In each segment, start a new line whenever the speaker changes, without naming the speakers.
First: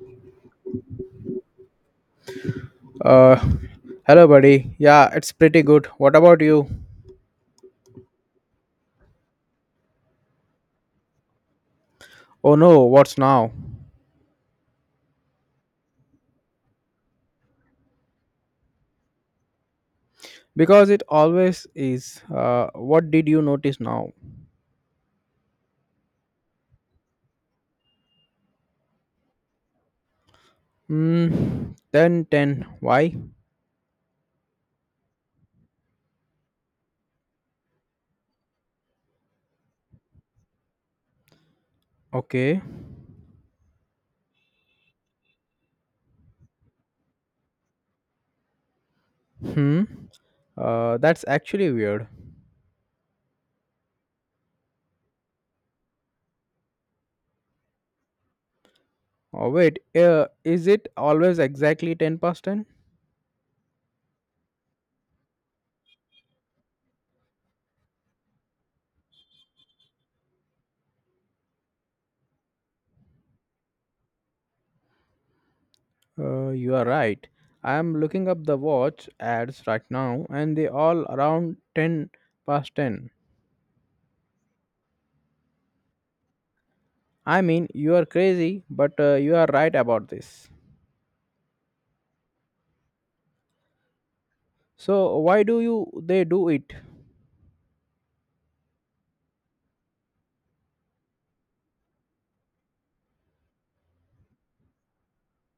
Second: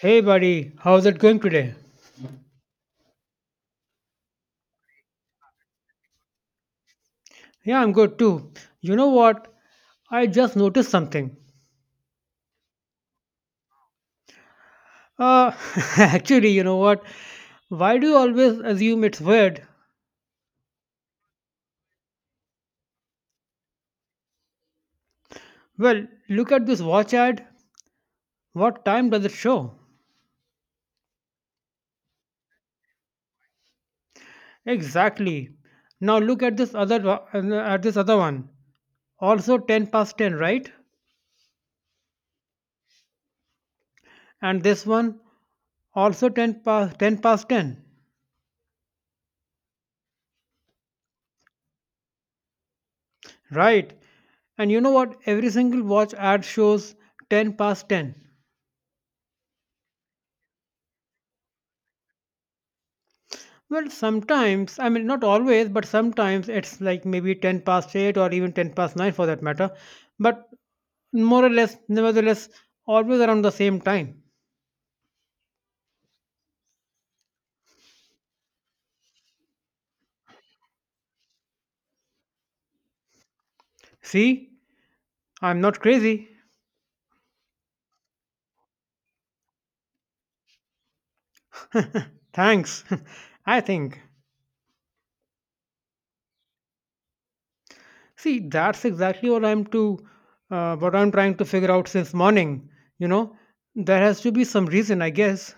Hey buddy, how's it going today?
Uh, Hello, buddy. Yeah, it's pretty good. What about you?
Yeah, I'm good too. You know what? I just noticed something.
Oh no, what's now?
Uh, Actually, you know what? Why do you always assume it's weird?
Because it always is. What did you notice now?
Well, look at this watch ad. What time does it show?
Hmm. Ten, ten. Why?
Exactly. Now look at this other one. Also 10 past 10, right?
Okay.
And this one also 10 past 10 past 10.
Hmm. That's actually weird.
Right. And you know what? Every single watch ad shows 10 past 10.
Oh wait. Is it always exactly 10:10?
Well, sometimes, I mean, not always, but sometimes it's like maybe 10 past 8 or even 10 past 9 for that matter. But more or less, nevertheless, always around the same time.
You are right. I am looking up the watch ads right now, and they all around 10:10.
See, I'm not crazy.
I mean, you are crazy, but you are right about this.
Thanks. I think.
So why do you they do it?
See, that's exactly what I'm trying to figure out since morning. You know, there has to be some reason, I guess.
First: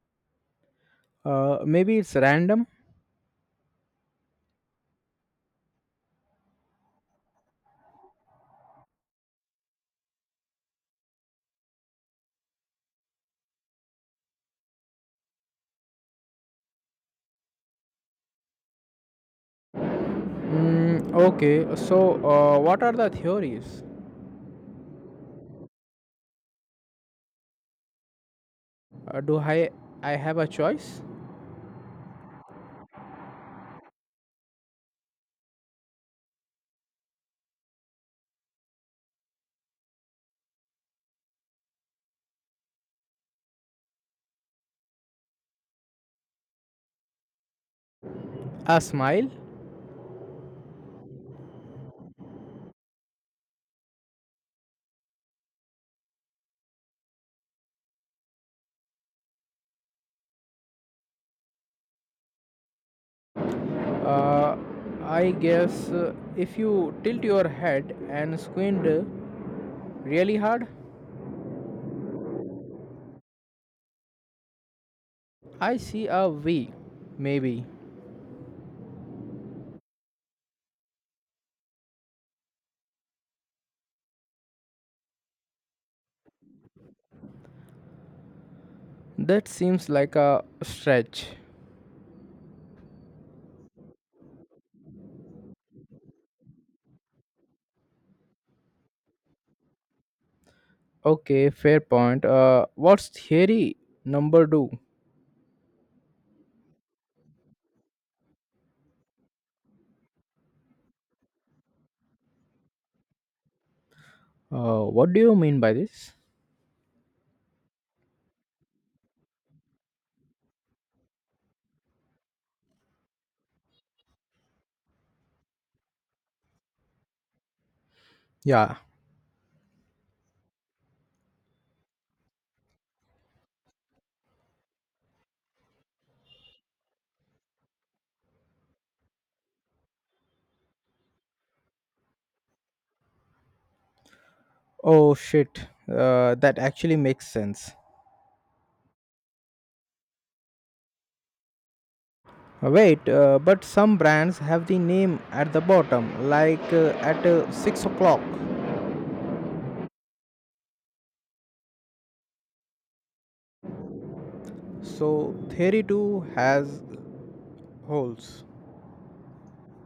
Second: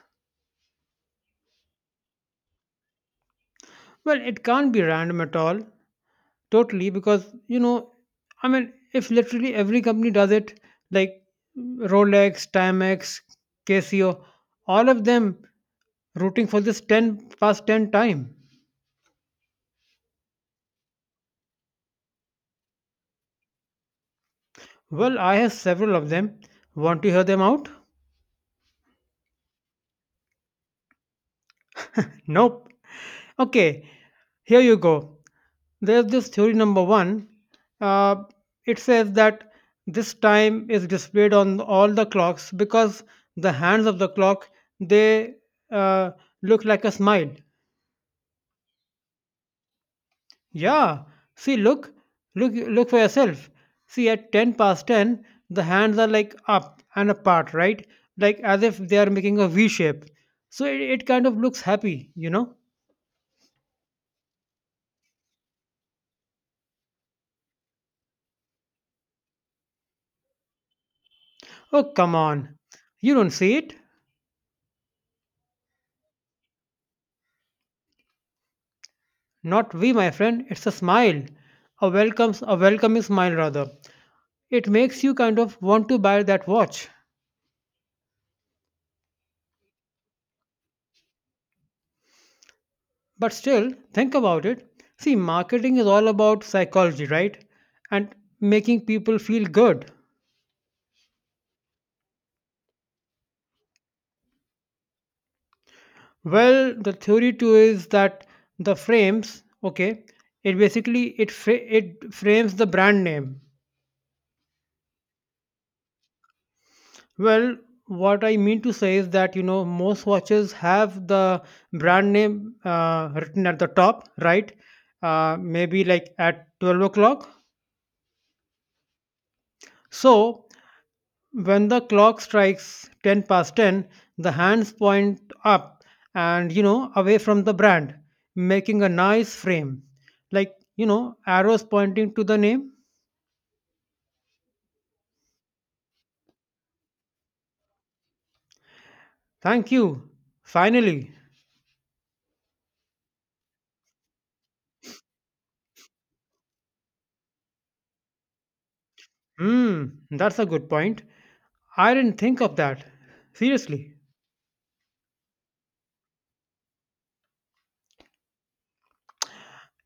Maybe it's random.
Well, it can't be random at all. Totally, because, you know, I mean, if literally every company does it, like Rolex, Timex, Casio, all of them rooting for this 10 past 10 time.
Mm, okay. So what are the theories?
Well, I have several of them. Want to hear them out?
Do I have a choice?
Nope. Okay, here you go. There's this theory number one. Uh, it says that this time is displayed on all the clocks because the hands of the clock, they uh, look like a smile.
A smile?
Yeah, see, look, look, look for yourself. See, at 10:10, the hands are like up and apart, right? Like as if they are making a V shape. So it kind of looks happy, you know.
Uh, I guess if you tilt your head and squint really hard,
Oh, come on, you don't see it.
I see a V. Maybe
Not we, my friend. It's a smile. A welcoming smile rather. It makes you kind of want to buy that watch.
that seems like a stretch.
But still, think about it. See, marketing is all about psychology, right? And making people feel good.
Okay, fair point. What's theory number two?
Well, the theory too is that the frames, okay, it basically it frames the brand name.
What do you mean by this?
Well, what I mean to say is that, you know, most watches have the brand name written at the top, right? Maybe like at 12 o'clock.
Yeah.
So when the clock strikes 10 past 10, the hands point up and, you know, away from the brand, making a nice frame. Like, you know, arrows pointing to the name.
Oh shit, that actually makes sense.
Thank you. Finally.
Wait, but some brands have the name at the bottom, like at 6 o'clock.
Hmm, that's a good point. I didn't think of that. Seriously.
So, Theory 2 has holes.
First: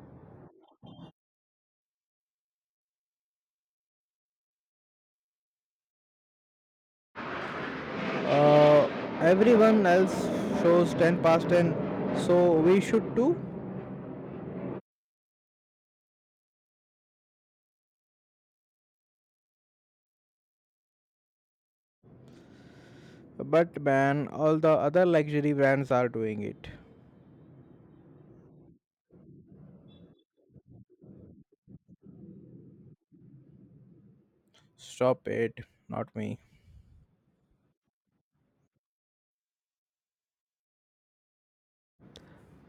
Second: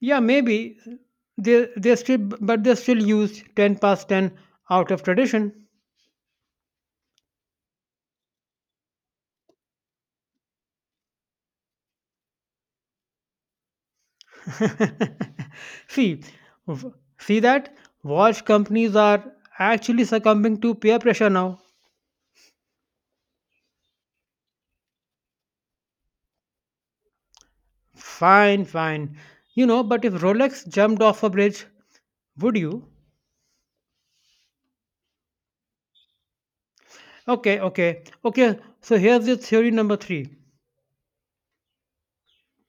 Yeah, maybe they still use 10 past 10 out of tradition.
Uh, Everyone else shows 10 past 10, so we should too.
see, w- see that watch companies are actually succumbing to peer pressure now.
But man, all the other luxury brands are doing it.
Fine, fine. You know, but if Rolex jumped off a bridge, would you?
Stop it, not me.
Okay, okay. Okay, so here's the theory number 3.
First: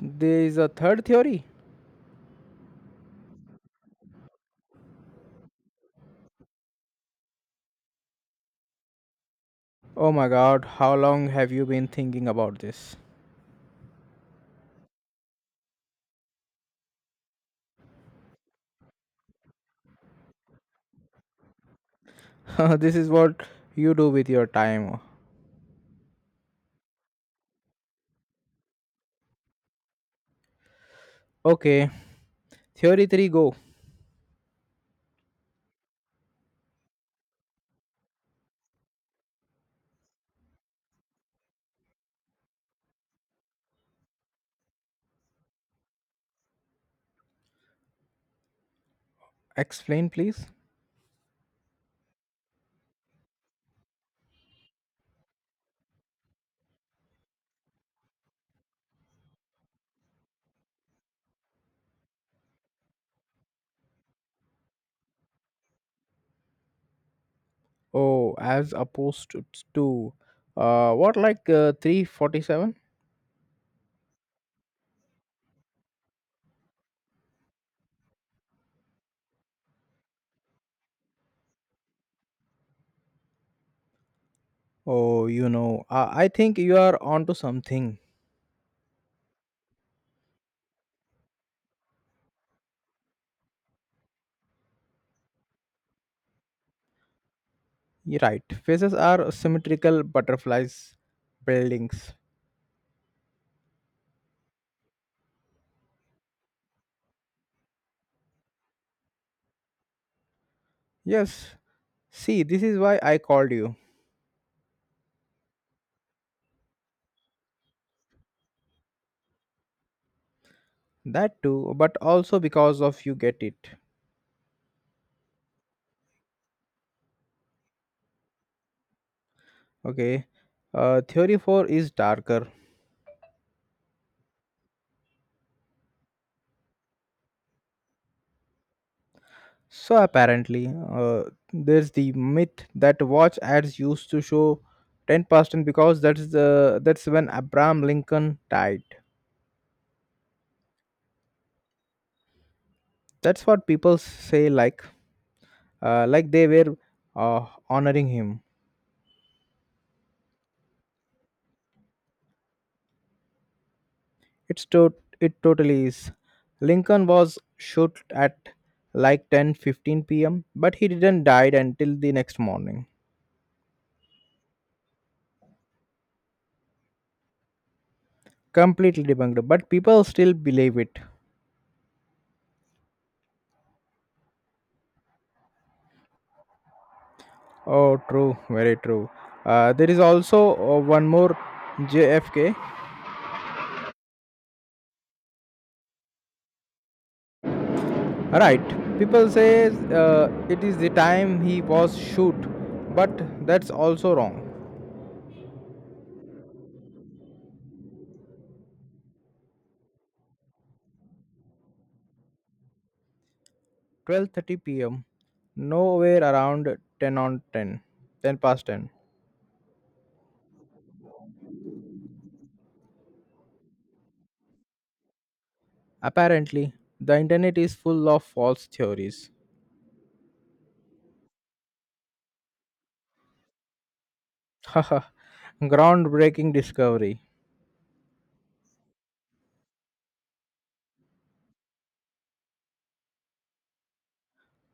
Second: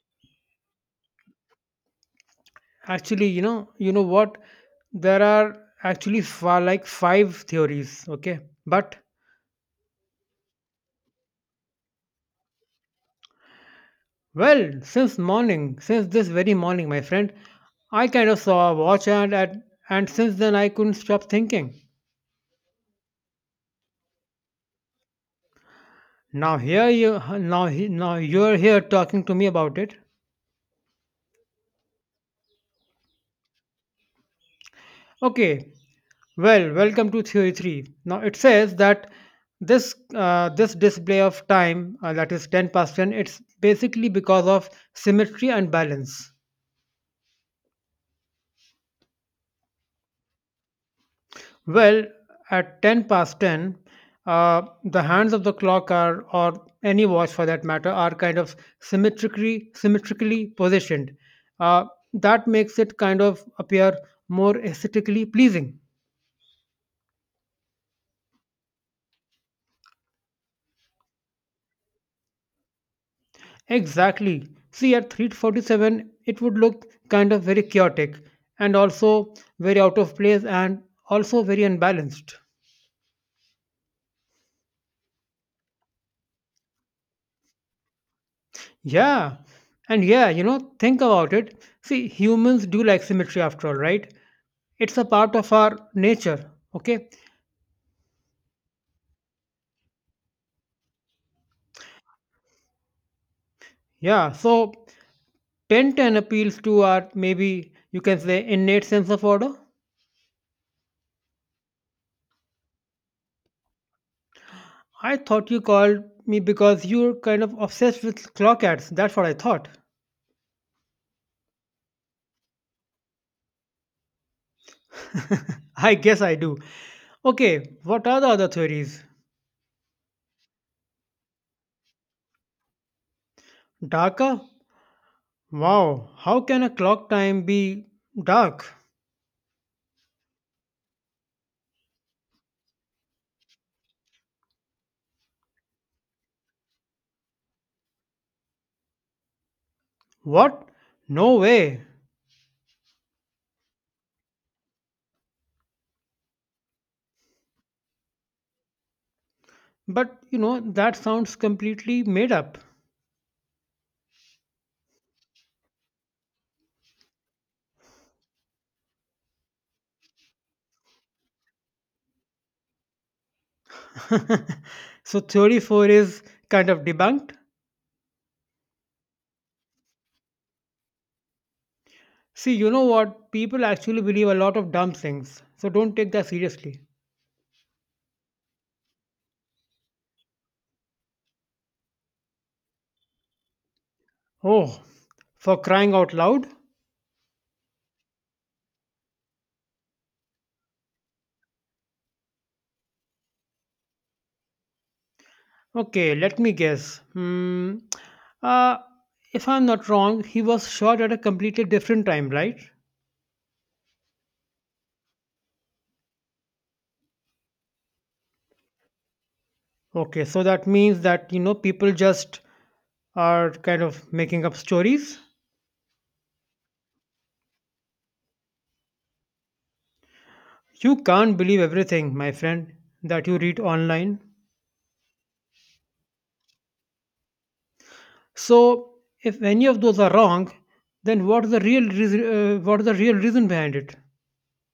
There is a third theory.
Actually, you know what? There are actually far, like, five theories, okay? But,
Oh my god, how long have you been thinking about this?
well, since morning, since this very morning, my friend, I kind of saw a watch, and since then I couldn't stop thinking.
This is what you do with your time.
Now here you now he- now you're here talking to me about it.
Okay, theory 3 go.
Okay. Well, welcome to theory 3. Now it says that this display of time, that is 10 past 10, it's basically because of symmetry and balance.
Explain please.
Well, at 10 past 10, the hands of the clock are, or any watch for that matter, are kind of symmetrically positioned. Uh, that makes it kind of appear more aesthetically pleasing.
Oh, as opposed to, what like 347?
Exactly. See, at 3:47, it would look kind of very chaotic and also very out of place and also very unbalanced.
Oh, I think you are onto something.
Yeah. And yeah, you know, think about it. See, humans do like symmetry after all, right? It's a part of our nature, okay?
You're right. Faces are symmetrical, butterflies, buildings.
Yeah, so 10:10 appeals to our, maybe you can say, innate sense of order.
Yes, see, this is why I called you.
I thought you called me because you're kind of obsessed with clock ads. That's what I thought.
That too, but also because of you get it.
I guess I do. Okay, what are the other theories?
Okay. Theory 4 is darker.
Darker? Wow, how can a clock time be dark?
So apparently, there's the myth that watch ads used to show 10% because that's when Abraham Lincoln died.
What? No way.
That's what people say, like they were honoring him.
But, you know, that sounds completely made up.
It's to- it totally is. Lincoln was shot at like 10:15 p.m., but he didn't die until the next morning.
So theory 4 is kind of debunked.
Completely debunked, but people still believe it.
See, you know what? People actually believe a lot of dumb things. So don't take that seriously.
Oh, true, very true. There is also one more JFK.
Oh, for crying out loud?
Right, people say uh, it is the time he was shoot, but that's also wrong.
Okay, let me guess. Hmm. Uh, if I'm not wrong, he was shot at a completely different time, right?
12:30 p.m. Nowhere around 10 on 10, 10 past 10.
Okay, so that means that, you know, people just are kind of making up stories.
Apparently, the internet is full of false theories.
You can't believe everything, my friend, that you read online.
Haha, groundbreaking discovery.
So if any of those are wrong, then what's the real reason behind it?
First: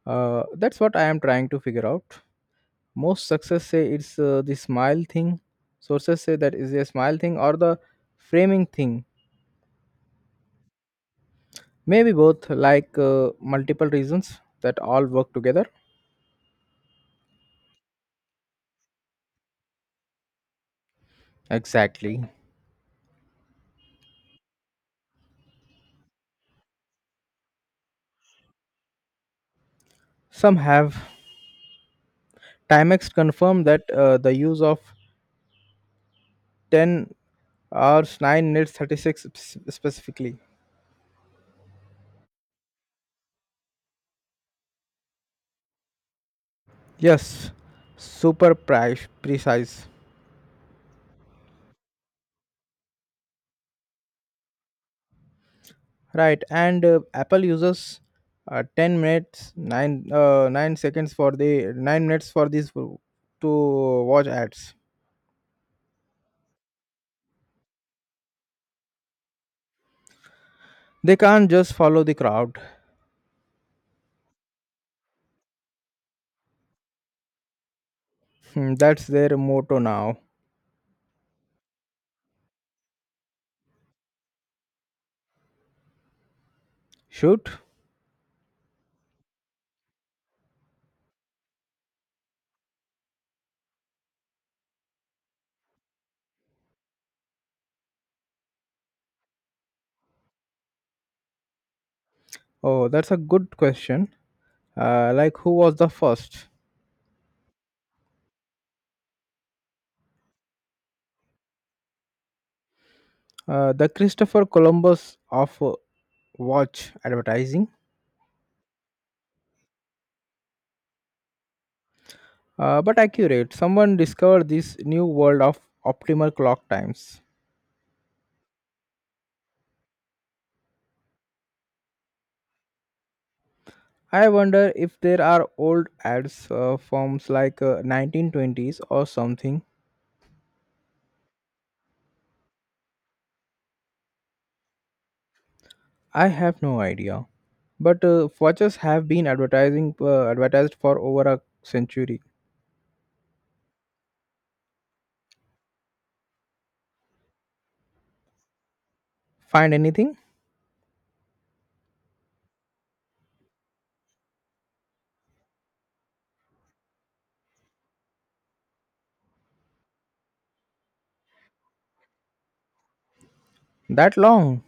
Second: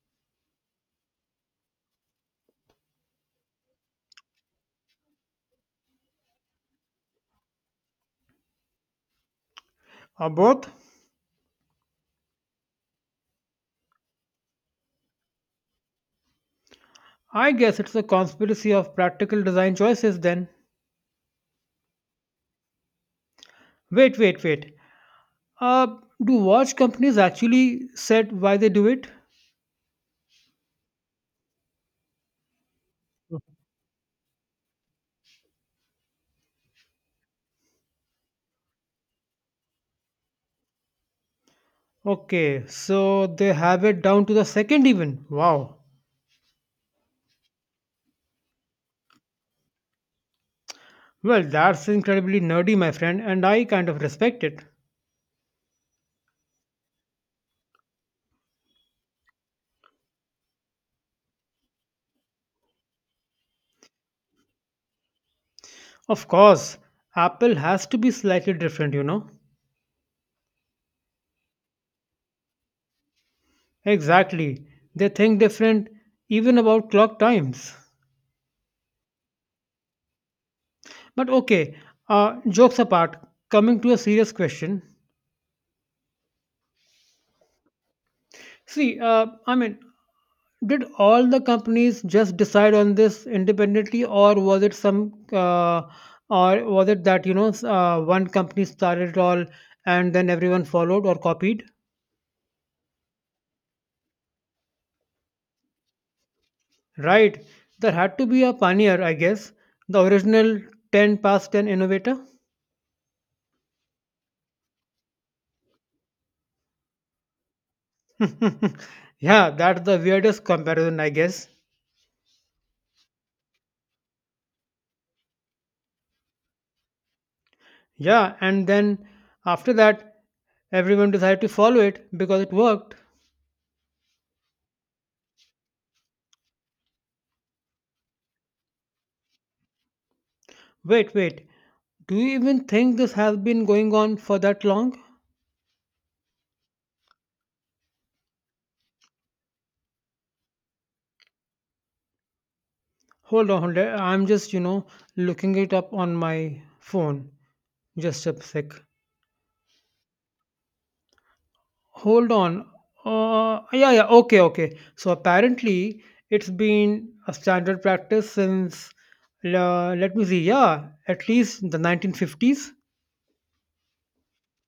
That's what I am trying to figure out. Most success say it's the smile thing. Sources say that is a smile thing or the framing thing.
Or both?
Maybe both, like multiple reasons that all work together.
I guess it's a conspiracy of practical design choices then.
Exactly.
Wait, wait, wait. Uh, do watch companies actually said why they do it?
Some have. Timex confirmed that the use of 10 hours 9 minutes 36 specifically.
Okay, so they have it down to the second even. Wow.
Yes, super precise.
Well, that's incredibly nerdy, my friend, and I kind of respect it.
Right, and Apple uses 10 minutes, 9 seconds for the 9 minutes for this w- to watch ads.
Of course, Apple has to be slightly different, you know.
They can't just follow the crowd.
Exactly. They think different even about clock times.
Hmm, that's their motto now.
But okay, jokes apart, coming to a serious question.
Shoot.
See, I mean, did all the companies just decide on this independently, or was it that, you know, one company started it all and then everyone followed or copied?
Oh, that's a good question. Like, who was the first?
Right. There had to be a pioneer, I guess, the original 10 past 10 innovator.
The Christopher Columbus of watch advertising.
Yeah, that's the weirdest comparison, I guess.
But accurate. Someone discovered this new world of optimal clock times.
Yeah, and then after that, everyone decided to follow it because it worked.
I wonder if there are old ads, forms like 1920s or something.
Wait, wait. Do you even think this has been going on for that long?
I have no idea. But watches have been advertising advertised for over a century.
Hold on, hold on. I'm just, you know, looking it up on my phone. Just a sec.
Find anything.
Hold on. Yeah, yeah. Okay, okay. So apparently, it's been a standard practice since, let me see, yeah, at least the 1950s.
That long?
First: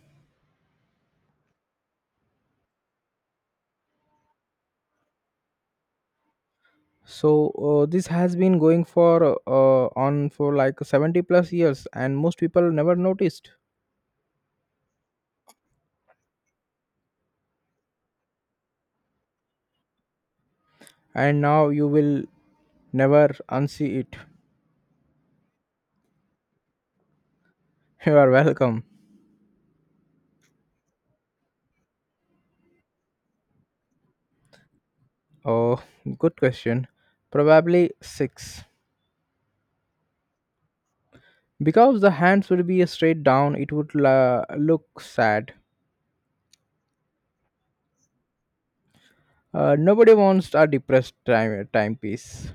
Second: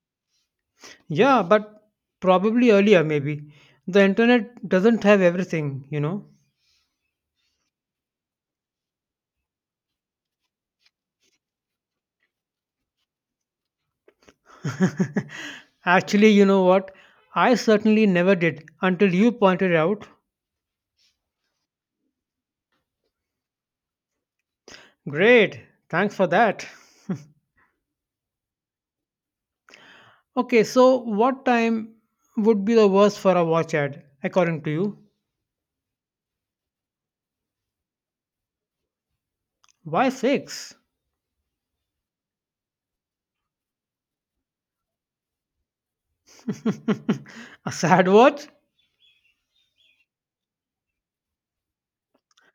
Yeah, but probably earlier, maybe. The internet doesn't have everything, you know.
So this has been going for on for like 70 plus years, and most people never noticed.
Actually, you know what? I certainly never did until you pointed out.
And now you will never unsee it.
Great, thanks for that.
You are welcome.
Okay, so what time would be the worst for a watch ad, according to you?
Oh, good question. Probably six.
Why six?
Because the hands would be straight down, it would look sad.
A sad watch?
Nobody wants a depressed timepiece.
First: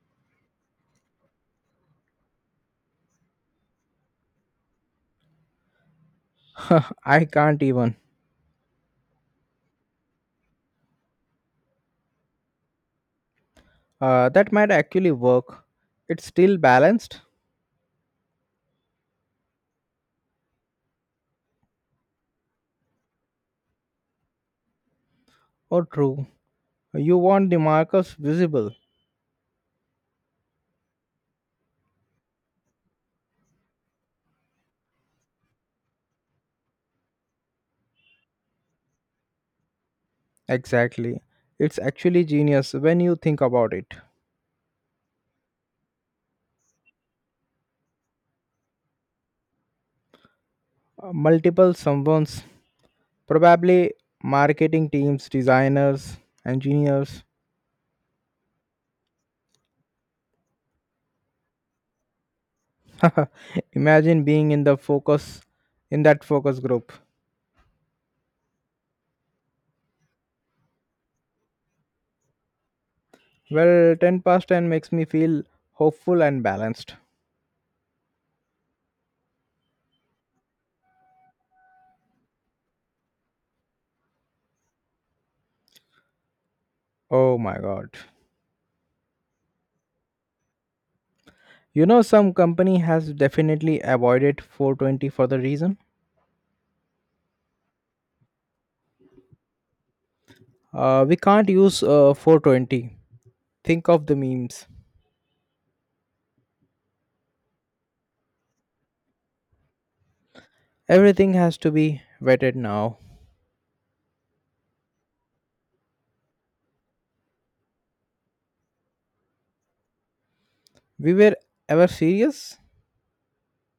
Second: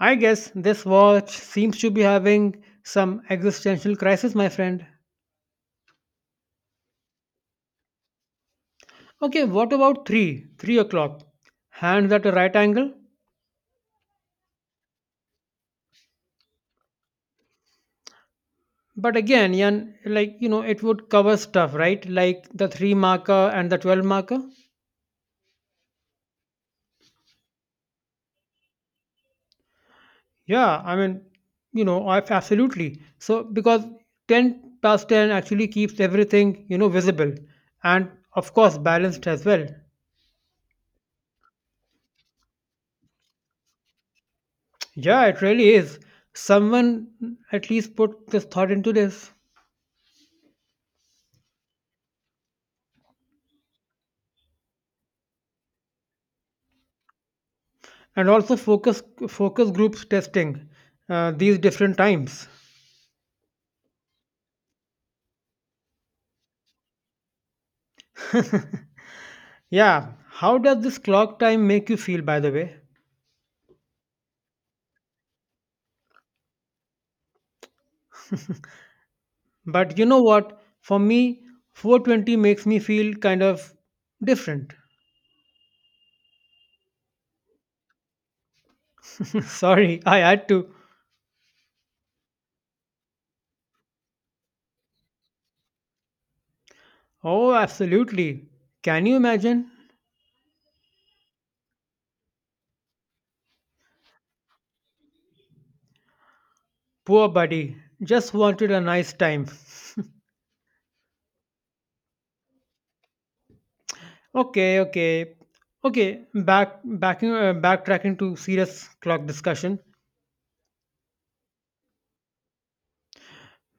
I guess this watch seems to be having some existential crisis, my friend.
I can't even.
Okay, what about three? 3 o'clock. Hands at a right angle?
That might actually work. It's still balanced.
But again, Yan, like, you know, it would cover stuff, right? Like the three marker and the 12 marker.
Or true. You want the markers visible.
Yeah, I mean, you know, absolutely. So, because 10 past 10 actually keeps everything, you know, visible and, of course, balanced as well.
Exactly. It's actually genius when you think about it.
Yeah, it really is. Someone at least put this thought into this.
Multiple someone's, probably marketing teams, designers, engineers.
And also focus groups testing these different times.
Imagine being in the focus in that focus group.
Yeah, how does this clock time make you feel, by the way?
Well, 10 past 10 makes me feel hopeful and balanced.
But you know what? For me, 420 makes me feel kind of different.
Oh my god.
Sorry, I had to.
Some company has definitely avoided 420 for the reason.
Oh, absolutely. Can you imagine?
We can't use 420. Think of the memes.
Poor buddy, just wanted a nice time.
Everything has to be vetted now.
Okay, okay, okay. Backtracking to serious clock discussion.
We were ever serious?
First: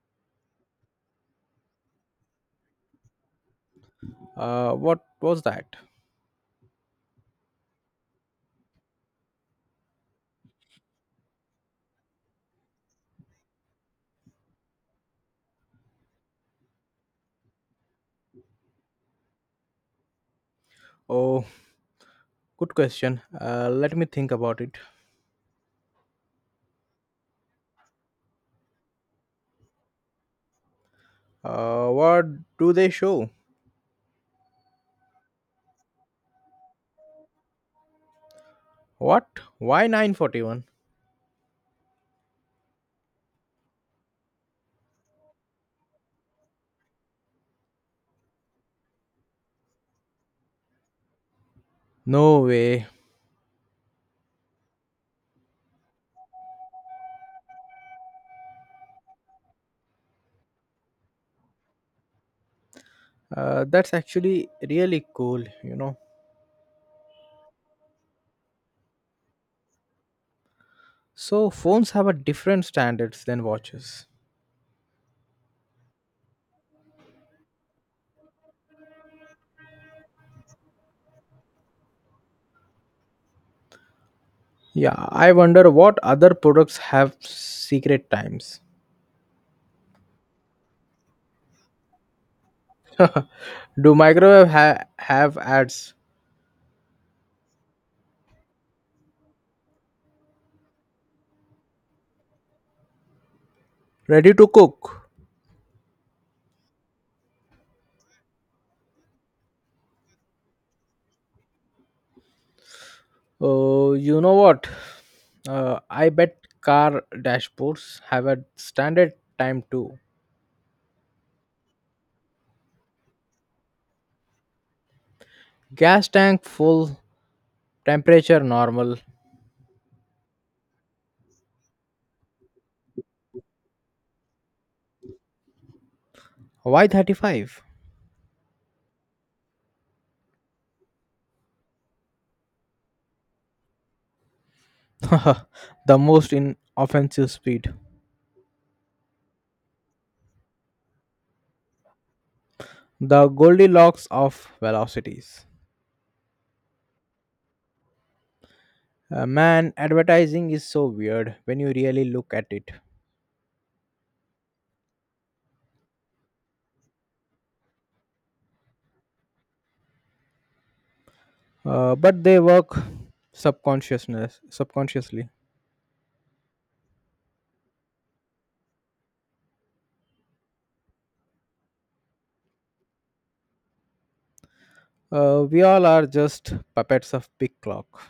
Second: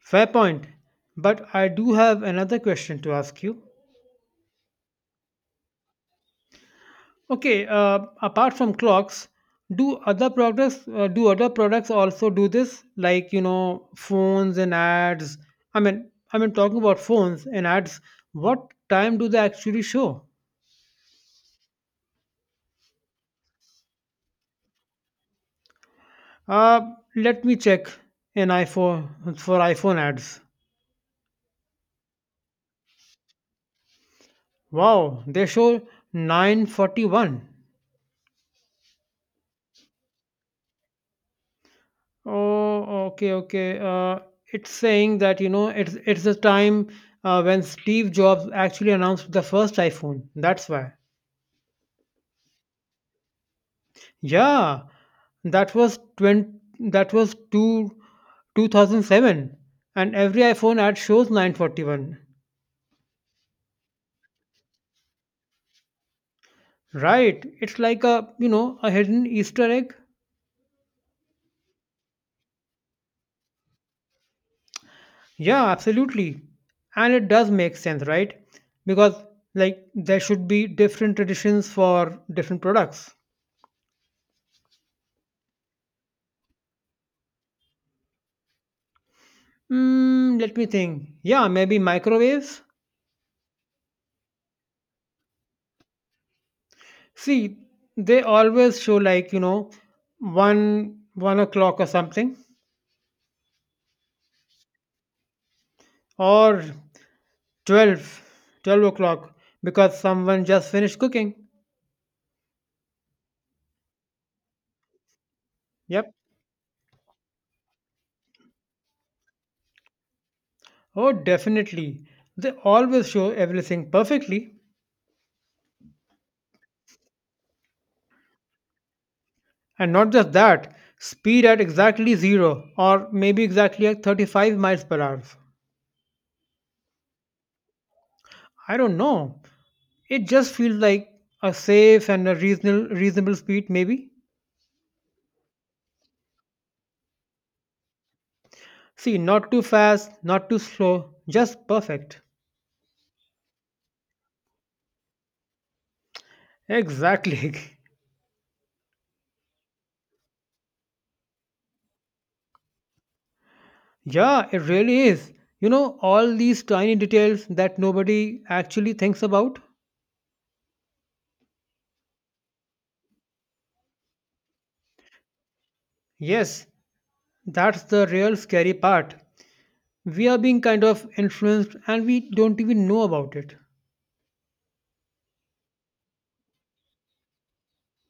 Fair point. But I do have another question to ask you.
What was that?
Okay, apart from clocks, do other products also do this? Like, you know, phones and ads. I mean, talking about phones and ads. What time do they actually show?
Oh, good question. Let me think about it.
Uh, Let me check an iPhone for iPhone ads.
What do they show?
Wow, they show 9:41.
What? Why 941?
Oh, okay, okay. It's saying that, you know, it's the time when Steve Jobs actually announced the first iPhone. That's why.
No way.
Yeah, that was 20, that was two, 2007, and every iPhone ad shows 9:41.
That's actually really cool.
Right, it's like, a, you know, a hidden Easter egg.
So phones have a different standards than watches.
Yeah, absolutely. And it does make sense, right? Because, like, there should be different traditions for different products.
Yeah, I wonder what other products have secret times.
Mm, let me think. Yeah, maybe microwaves.
Do microwave have ads
See, they always show, like, you know, 1 1 o'clock or something.
ready to cook?
Or 12, 12 o'clock, because someone just finished cooking.
Oh, you know what? I
Yep.
bet car dashboards have a standard time too.
Oh, definitely. They always show everything perfectly.
Gas tank full, temperature normal.
And not just that, speed at exactly zero, or maybe exactly at 35 miles per hour.
Why 35?
I don't know, it just feels like a safe and a reasonable speed, maybe.
The most inoffensive speed.
See, not too fast, not too slow, just perfect.
The Goldilocks of velocities.
Exactly.
Man, advertising is so weird when you really look at it.
Yeah, it really is. You know, all these tiny details that nobody actually thinks about?
But they work subconsciously.
Yes, that's the real scary part. We are being kind of influenced and we don't even know about it.
We all are just puppets of big clock.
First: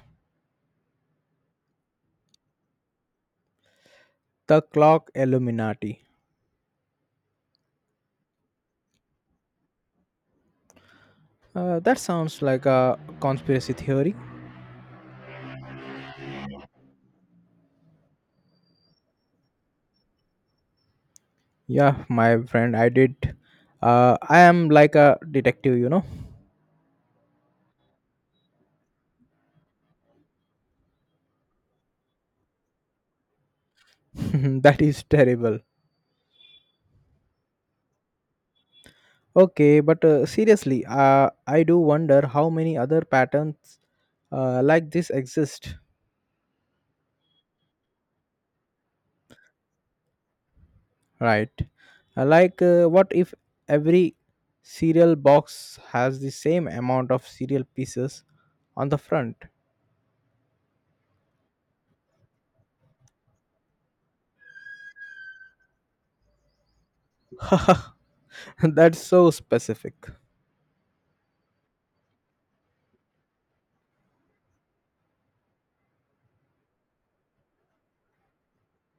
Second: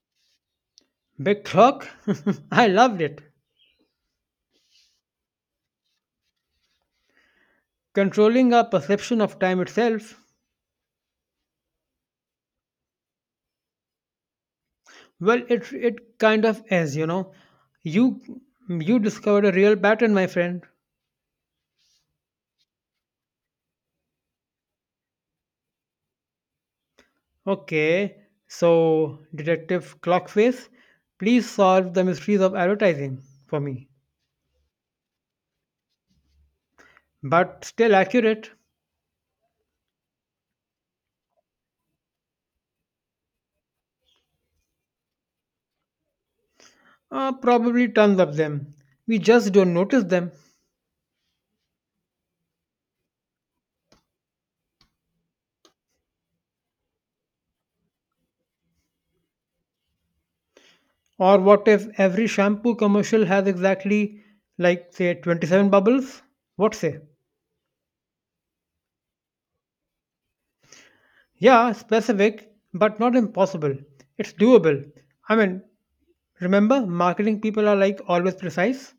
Big clock? I loved it.
The clock Illuminati.
Controlling our perception of time itself.
That sounds like a conspiracy theory.
Well, it kind of is, you know. You you discovered a real pattern, my friend.
Yeah, my friend, I did. I am like a detective.
Okay, so Detective Clockface, please solve the mysteries of advertising for me.
That is terrible.
But still accurate.
Okay, but seriously, I do wonder how many other patterns like this exist,
Probably tons of them. We just don't notice them.
right? Like, what if every cereal box has the same amount of cereal pieces on the front?
Or what if every shampoo commercial has exactly, like, say, 27 bubbles? What say?
That's so specific.
Yeah, specific, but not impossible. It's doable. I mean, remember, marketing people are, like, always precise.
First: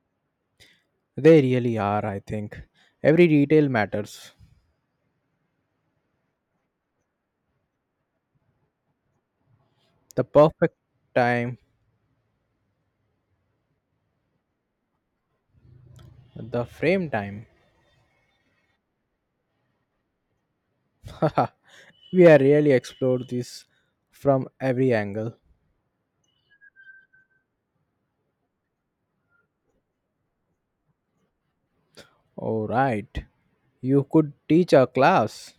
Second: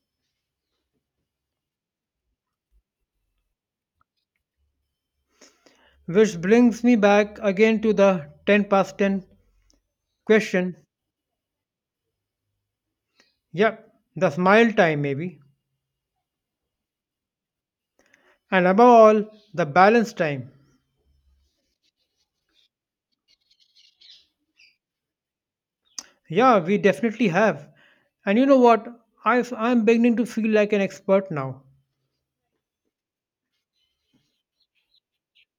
They really are, I think. Every detail matters.
Which brings me back again to the 10 past 10
The
question.
perfect time,
Yep, the smile time maybe.
the frame time.
And above all, the balance time.
We are really explored this from every angle.
Yeah, we definitely have. And you know what? I'm beginning to feel like an expert now.
All right. You could teach a class.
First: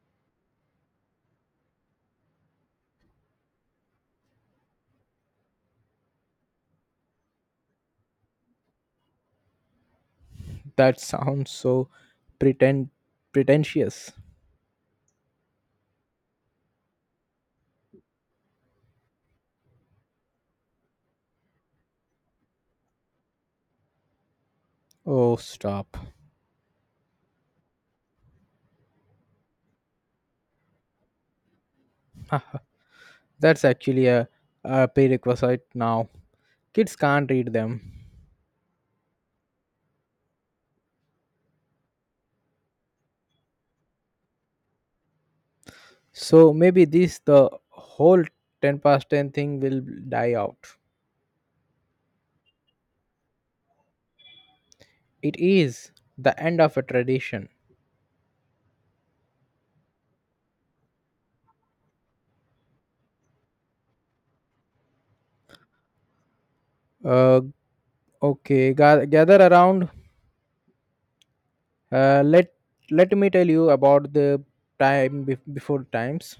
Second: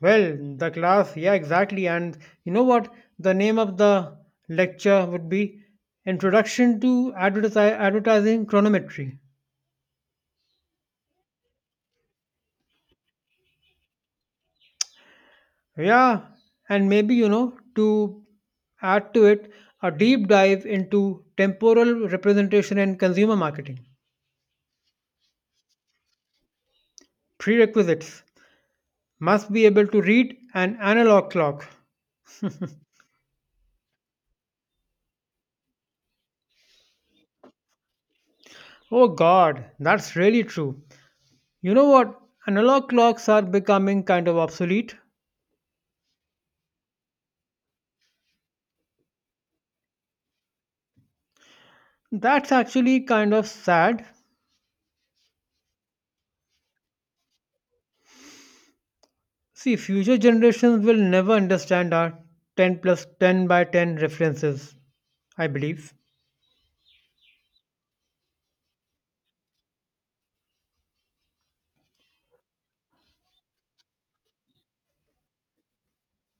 Well, the class, yeah, exactly. And you know what? The name of the lecture would be Introduction to Advertising Chronometry.
That sounds so pretend pretentious.
Yeah, and maybe, to add to it, a deep dive into temporal representation and consumer marketing
Oh, stop.
prerequisites must be able to read an analog clock.
Huh, that's actually a prerequisite now. Kids can't read them.
Oh god, that's really true. You know what? Analog clocks are becoming kind of obsolete.
So maybe this the whole 10 past 10 thing will die out.
That's actually kind of sad.
It is the end of a tradition.
See, future generations will never understand our 10 plus 10 by 10 references, I believe.
Uh, okay, gather around. Uh, let let me tell you about the time before times.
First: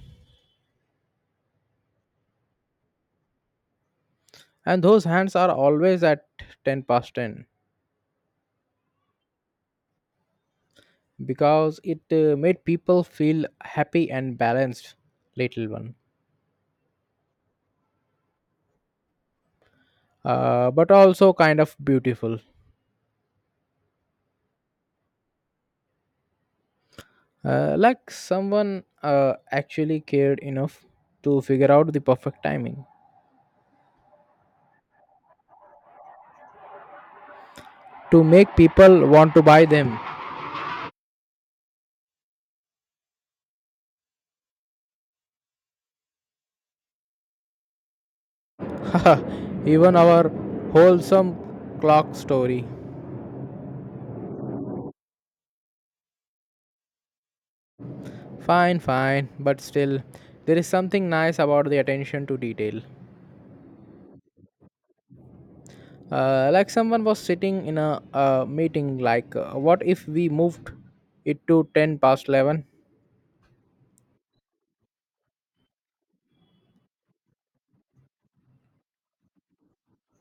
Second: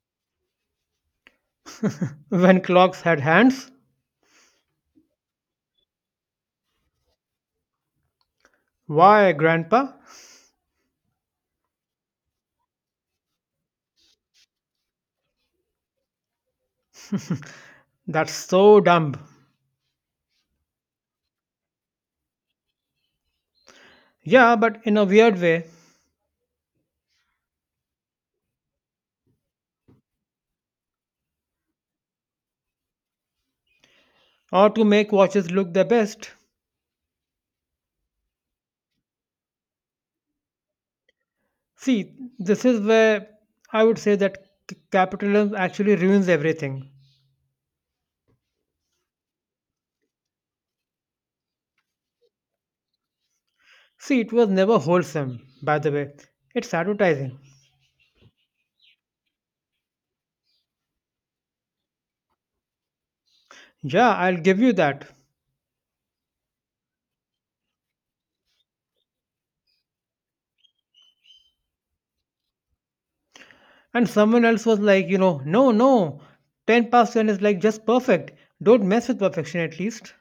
When clocks had hands?
And those hands are always at 10 past 10
Why, grandpa?
because it made people feel happy and balanced, little one.
That's so dumb.
Uh, but also kind of beautiful.
Yeah, but in a weird way.
Uh, like someone actually cared enough to figure out the perfect timing
Or to make watches look their best.
to make people want to buy them.
See, this is where I would say that capitalism actually ruins everything.
Even our wholesome clock story.
See, it was never wholesome, by the way. It's advertising.
Fine, fine, but still there is something nice about the attention to detail.
Yeah, I'll give you that.
Like, someone was sitting in a meeting, like, what if we moved it to 10 past 11?
And someone else was like, no, no, 10 past 10 is like just perfect. Don't mess with perfection at least.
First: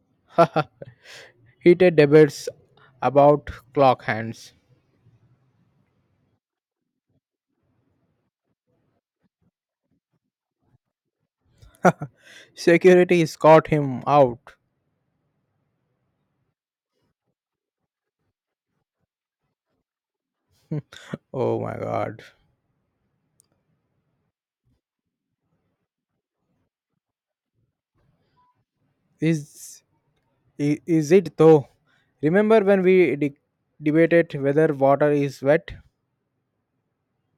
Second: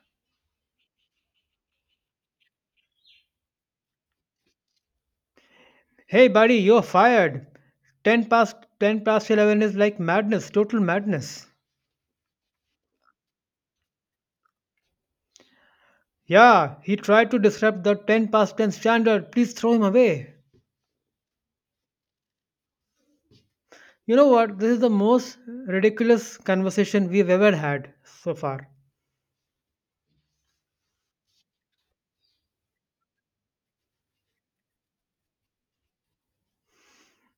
Heated debates about clock hands.
Hey, buddy, you're fired. 10 past 10 past 11 is like madness, total madness.
Security escort him out.
Yeah, he tried to disrupt the 10 past 10 standard. Please throw him away.
Oh my god.
You know what? This is the most ridiculous conversation we've ever had so far.
Is, is it though? Remember when we debated whether water is wet?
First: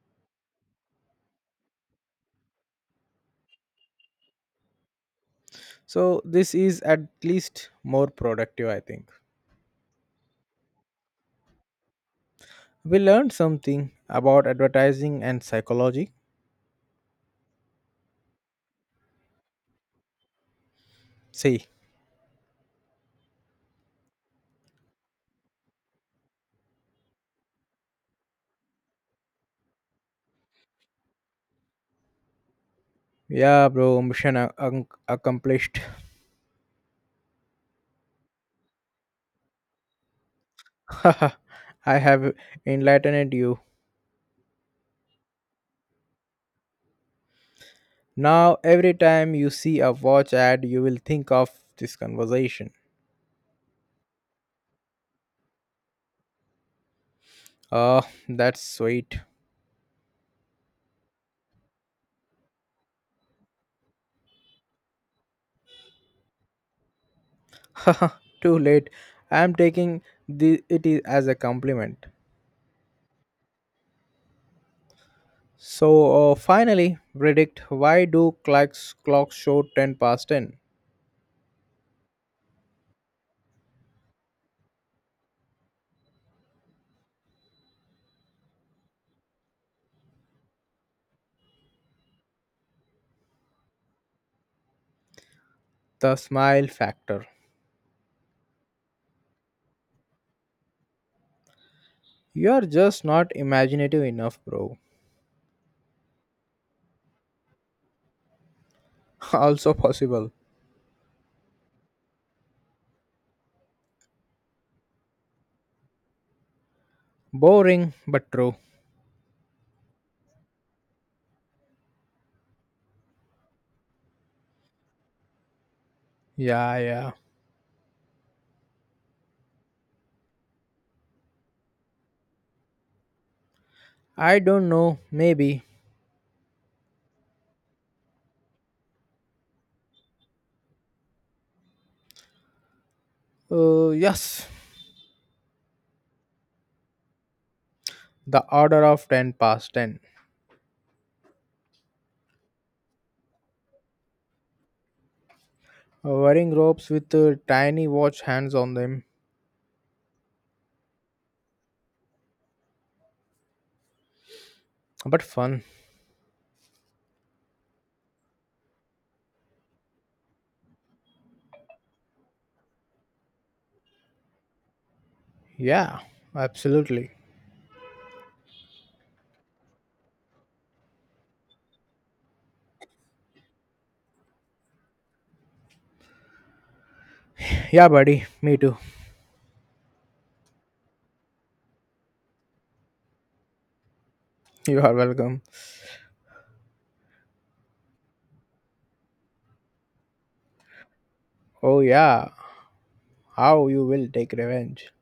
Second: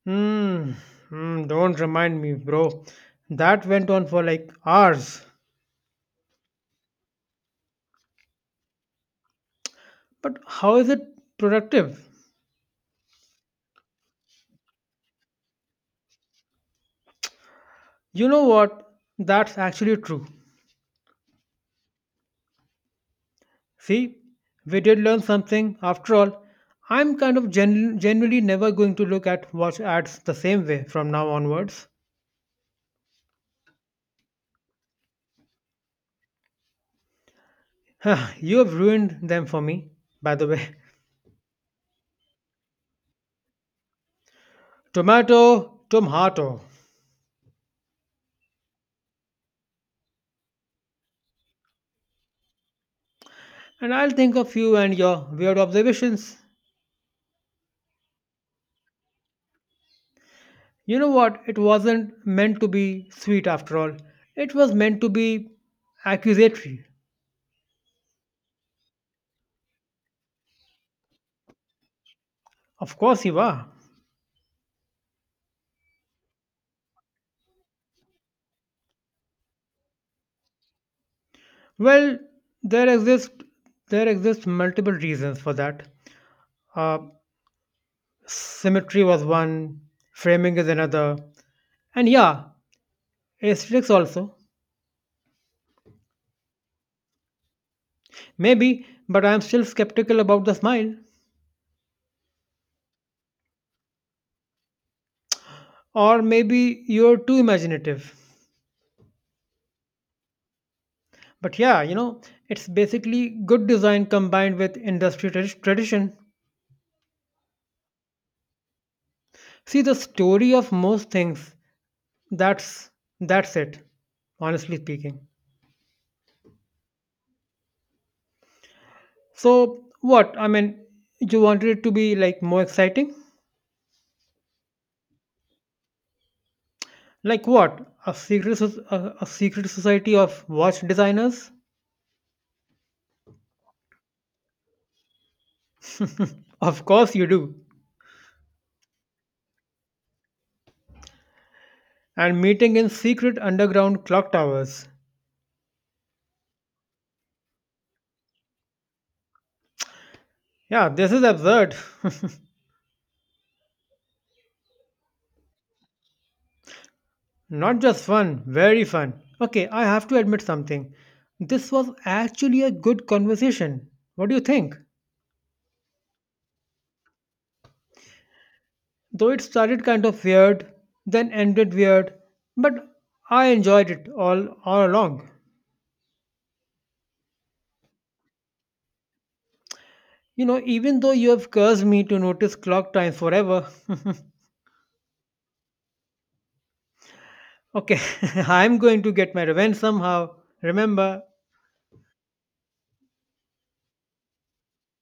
Hmm. Hmm. Don't remind me, bro. That went on for like hours.
So, this is at least more productive, I think.
But how is it productive?
We learned something about advertising and psychology.
You know what? That's actually true.
See.
See, we did learn something after all. I'm kind of generally never going to look at watch ads the same way from now onwards.
Yeah, bro, mission accomplished.
You have ruined them for me, by the way.
I have enlightened you.
Tomato, tomato.
Now, every time you see a watch ad, you will think of this conversation.
And I'll think of you and your weird observations.
Oh, that's sweet.
You know what? It wasn't meant to be sweet after all. It was meant to be accusatory.
Too late. I am taking it is as a compliment.
Of course you are.
So, finally, predict why do clocks show 10 past 10?
Well, there exist there exist multiple reasons for that. Uh, Symmetry was one, framing is another, and yeah, aesthetics also.
The smile factor.
Maybe, but I'm still skeptical about the smile.
You are just not imaginative enough, bro.
Or maybe you're too imaginative.
Also possible.
But yeah, it's basically good design combined with industry tradition.
Boring, but true.
See the story of most things. That's that's it, honestly speaking.
Yeah, yeah.
So what? I mean, you wanted it to be like more exciting?
I don't know. Maybe.
Like what? A secret society of watch designers?
Yes.
Of course you do.
The order of 10 past 10.
And meeting in secret underground clock towers.
Wearing ropes with tiny watch hands on them.
Yeah, this is absurd.
But fun.
Not just fun, very fun. Okay, I have to admit something. This was actually a good conversation. What do you think?
Yeah, absolutely.
Though it started kind of weird, then ended weird, but I enjoyed it all along.
Yeah, buddy. Me too.
You know, even though you have cursed me to notice clock time forever.
You are welcome.
Okay, I'm going to get my revenge somehow. Remember,
Oh, yeah. How you will take revenge.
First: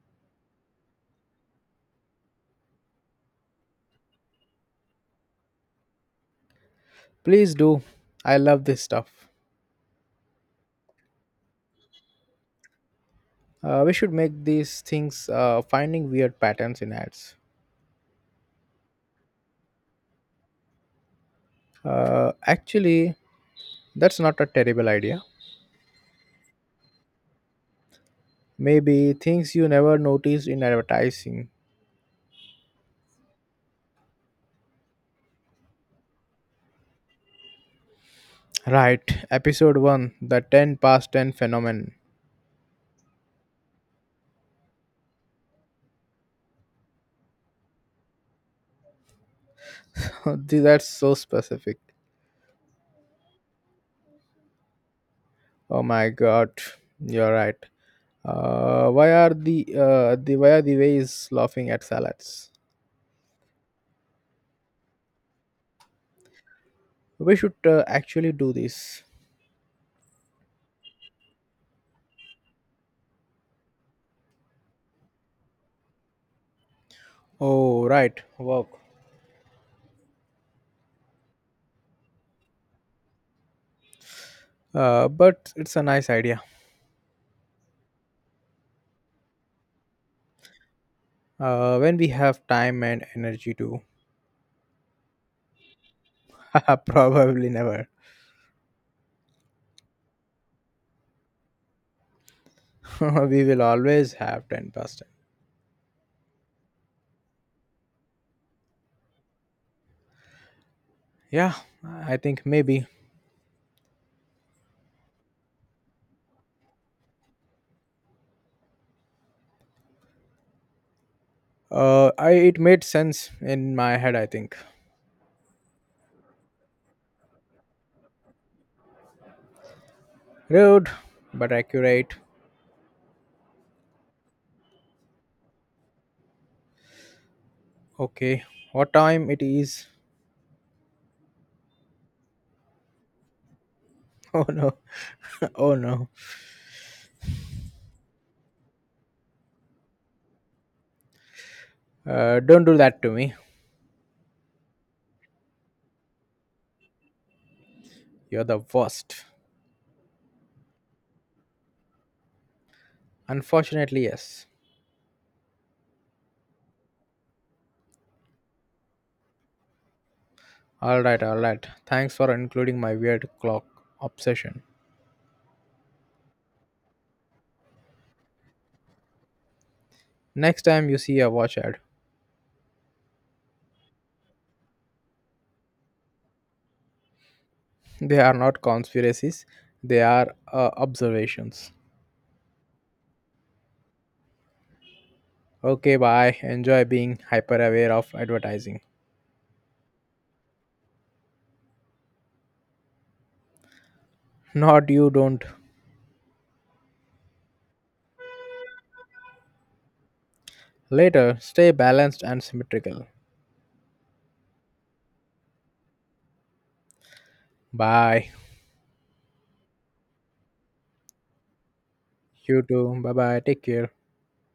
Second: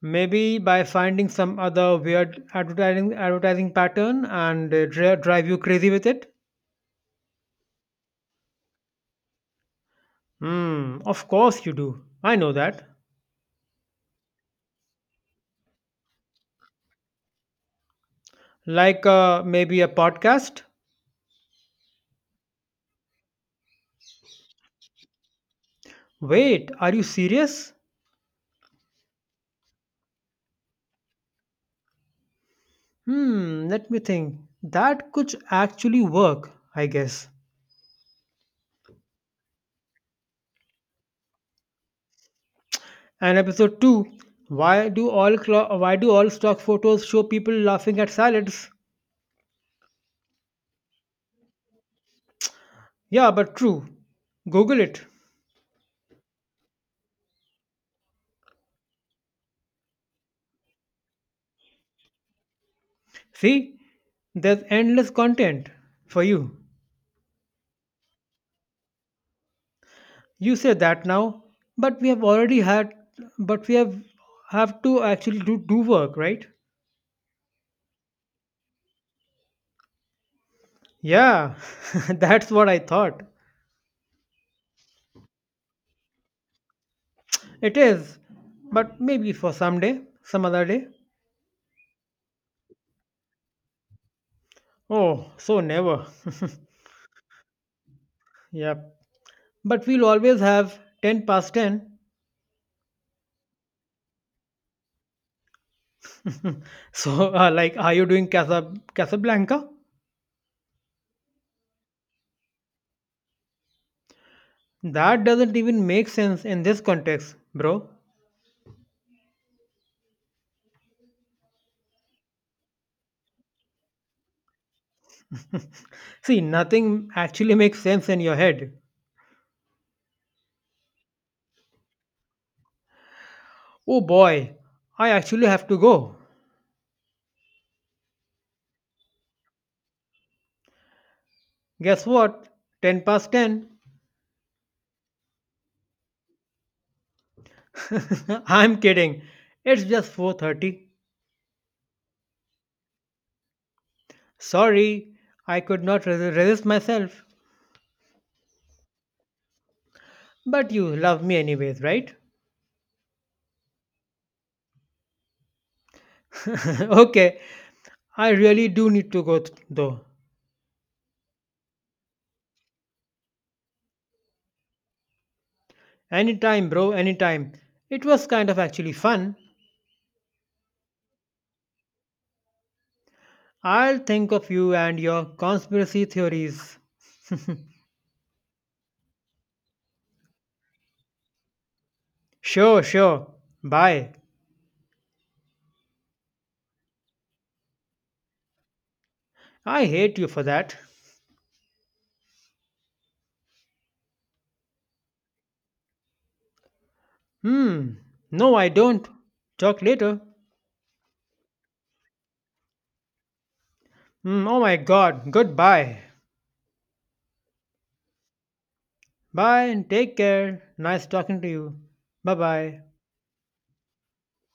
maybe by finding some other weird advertising pattern and drive you crazy with it.
Please do. I love this stuff.
Hmm, of course you do. I know that.
We should make these things, finding weird patterns in ads.
Like maybe a podcast?
Actually, that's not a terrible idea.
Wait, are you serious?
Maybe things you never noticed in advertising.
Hmm, let me think. That could actually work, I guess.
Right, episode 1, the 10 past 10 phenomenon.
And episode 2, why do all stock photos show people laughing at salads?
That's so specific.
Yeah, but true. Google it.
Oh my god, you're right. Why are the ways laughing at salads?
See, there's endless content for you.
We should actually do this.
You say that now, but we have already had but we have to actually do work, right?
Oh right, work.
Yeah, that's what I thought.
But it's a nice idea.
It is, but maybe for someday, some other day.
When we have time and energy to,
Oh, so never.
probably never.
yep. But we'll always have 10 past 10.
We will always have ten past.
So, like, are you doing Casablanca?
Yeah, I think maybe.
That doesn't even make sense in this context, bro.
I It made sense in my head. I think.
See, nothing actually makes sense in your head.
Rude, but accurate.
Oh boy, I actually have to go.
Okay, what time it is?
Guess what? 10 past 10.
Oh no, oh no.
I'm kidding. It's just 4:30.
Don't do that to me.
Sorry, I could not resist myself.
You're the worst.
But you love me anyways, right?
Unfortunately, yes.
Okay, I really do need to go though.
All right, all right. Thanks for including my weird clock obsession.
Anytime, bro, anytime. It was kind of actually fun.
Next time you see a watch ad,
I'll think of you and your conspiracy theories.
they are not conspiracies. They are observations.
Sure, sure. Bye.
Okay, bye. Enjoy being hyper aware of advertising.
I hate you for that.
Not you don't.
Hmm. No, I don't. Talk later.
Later, stay balanced and symmetrical.
Hmm. Oh my god. Goodbye.
Bye.
Bye and take care. Nice talking to you. Bye
You
bye.
too. Bye bye. Take care.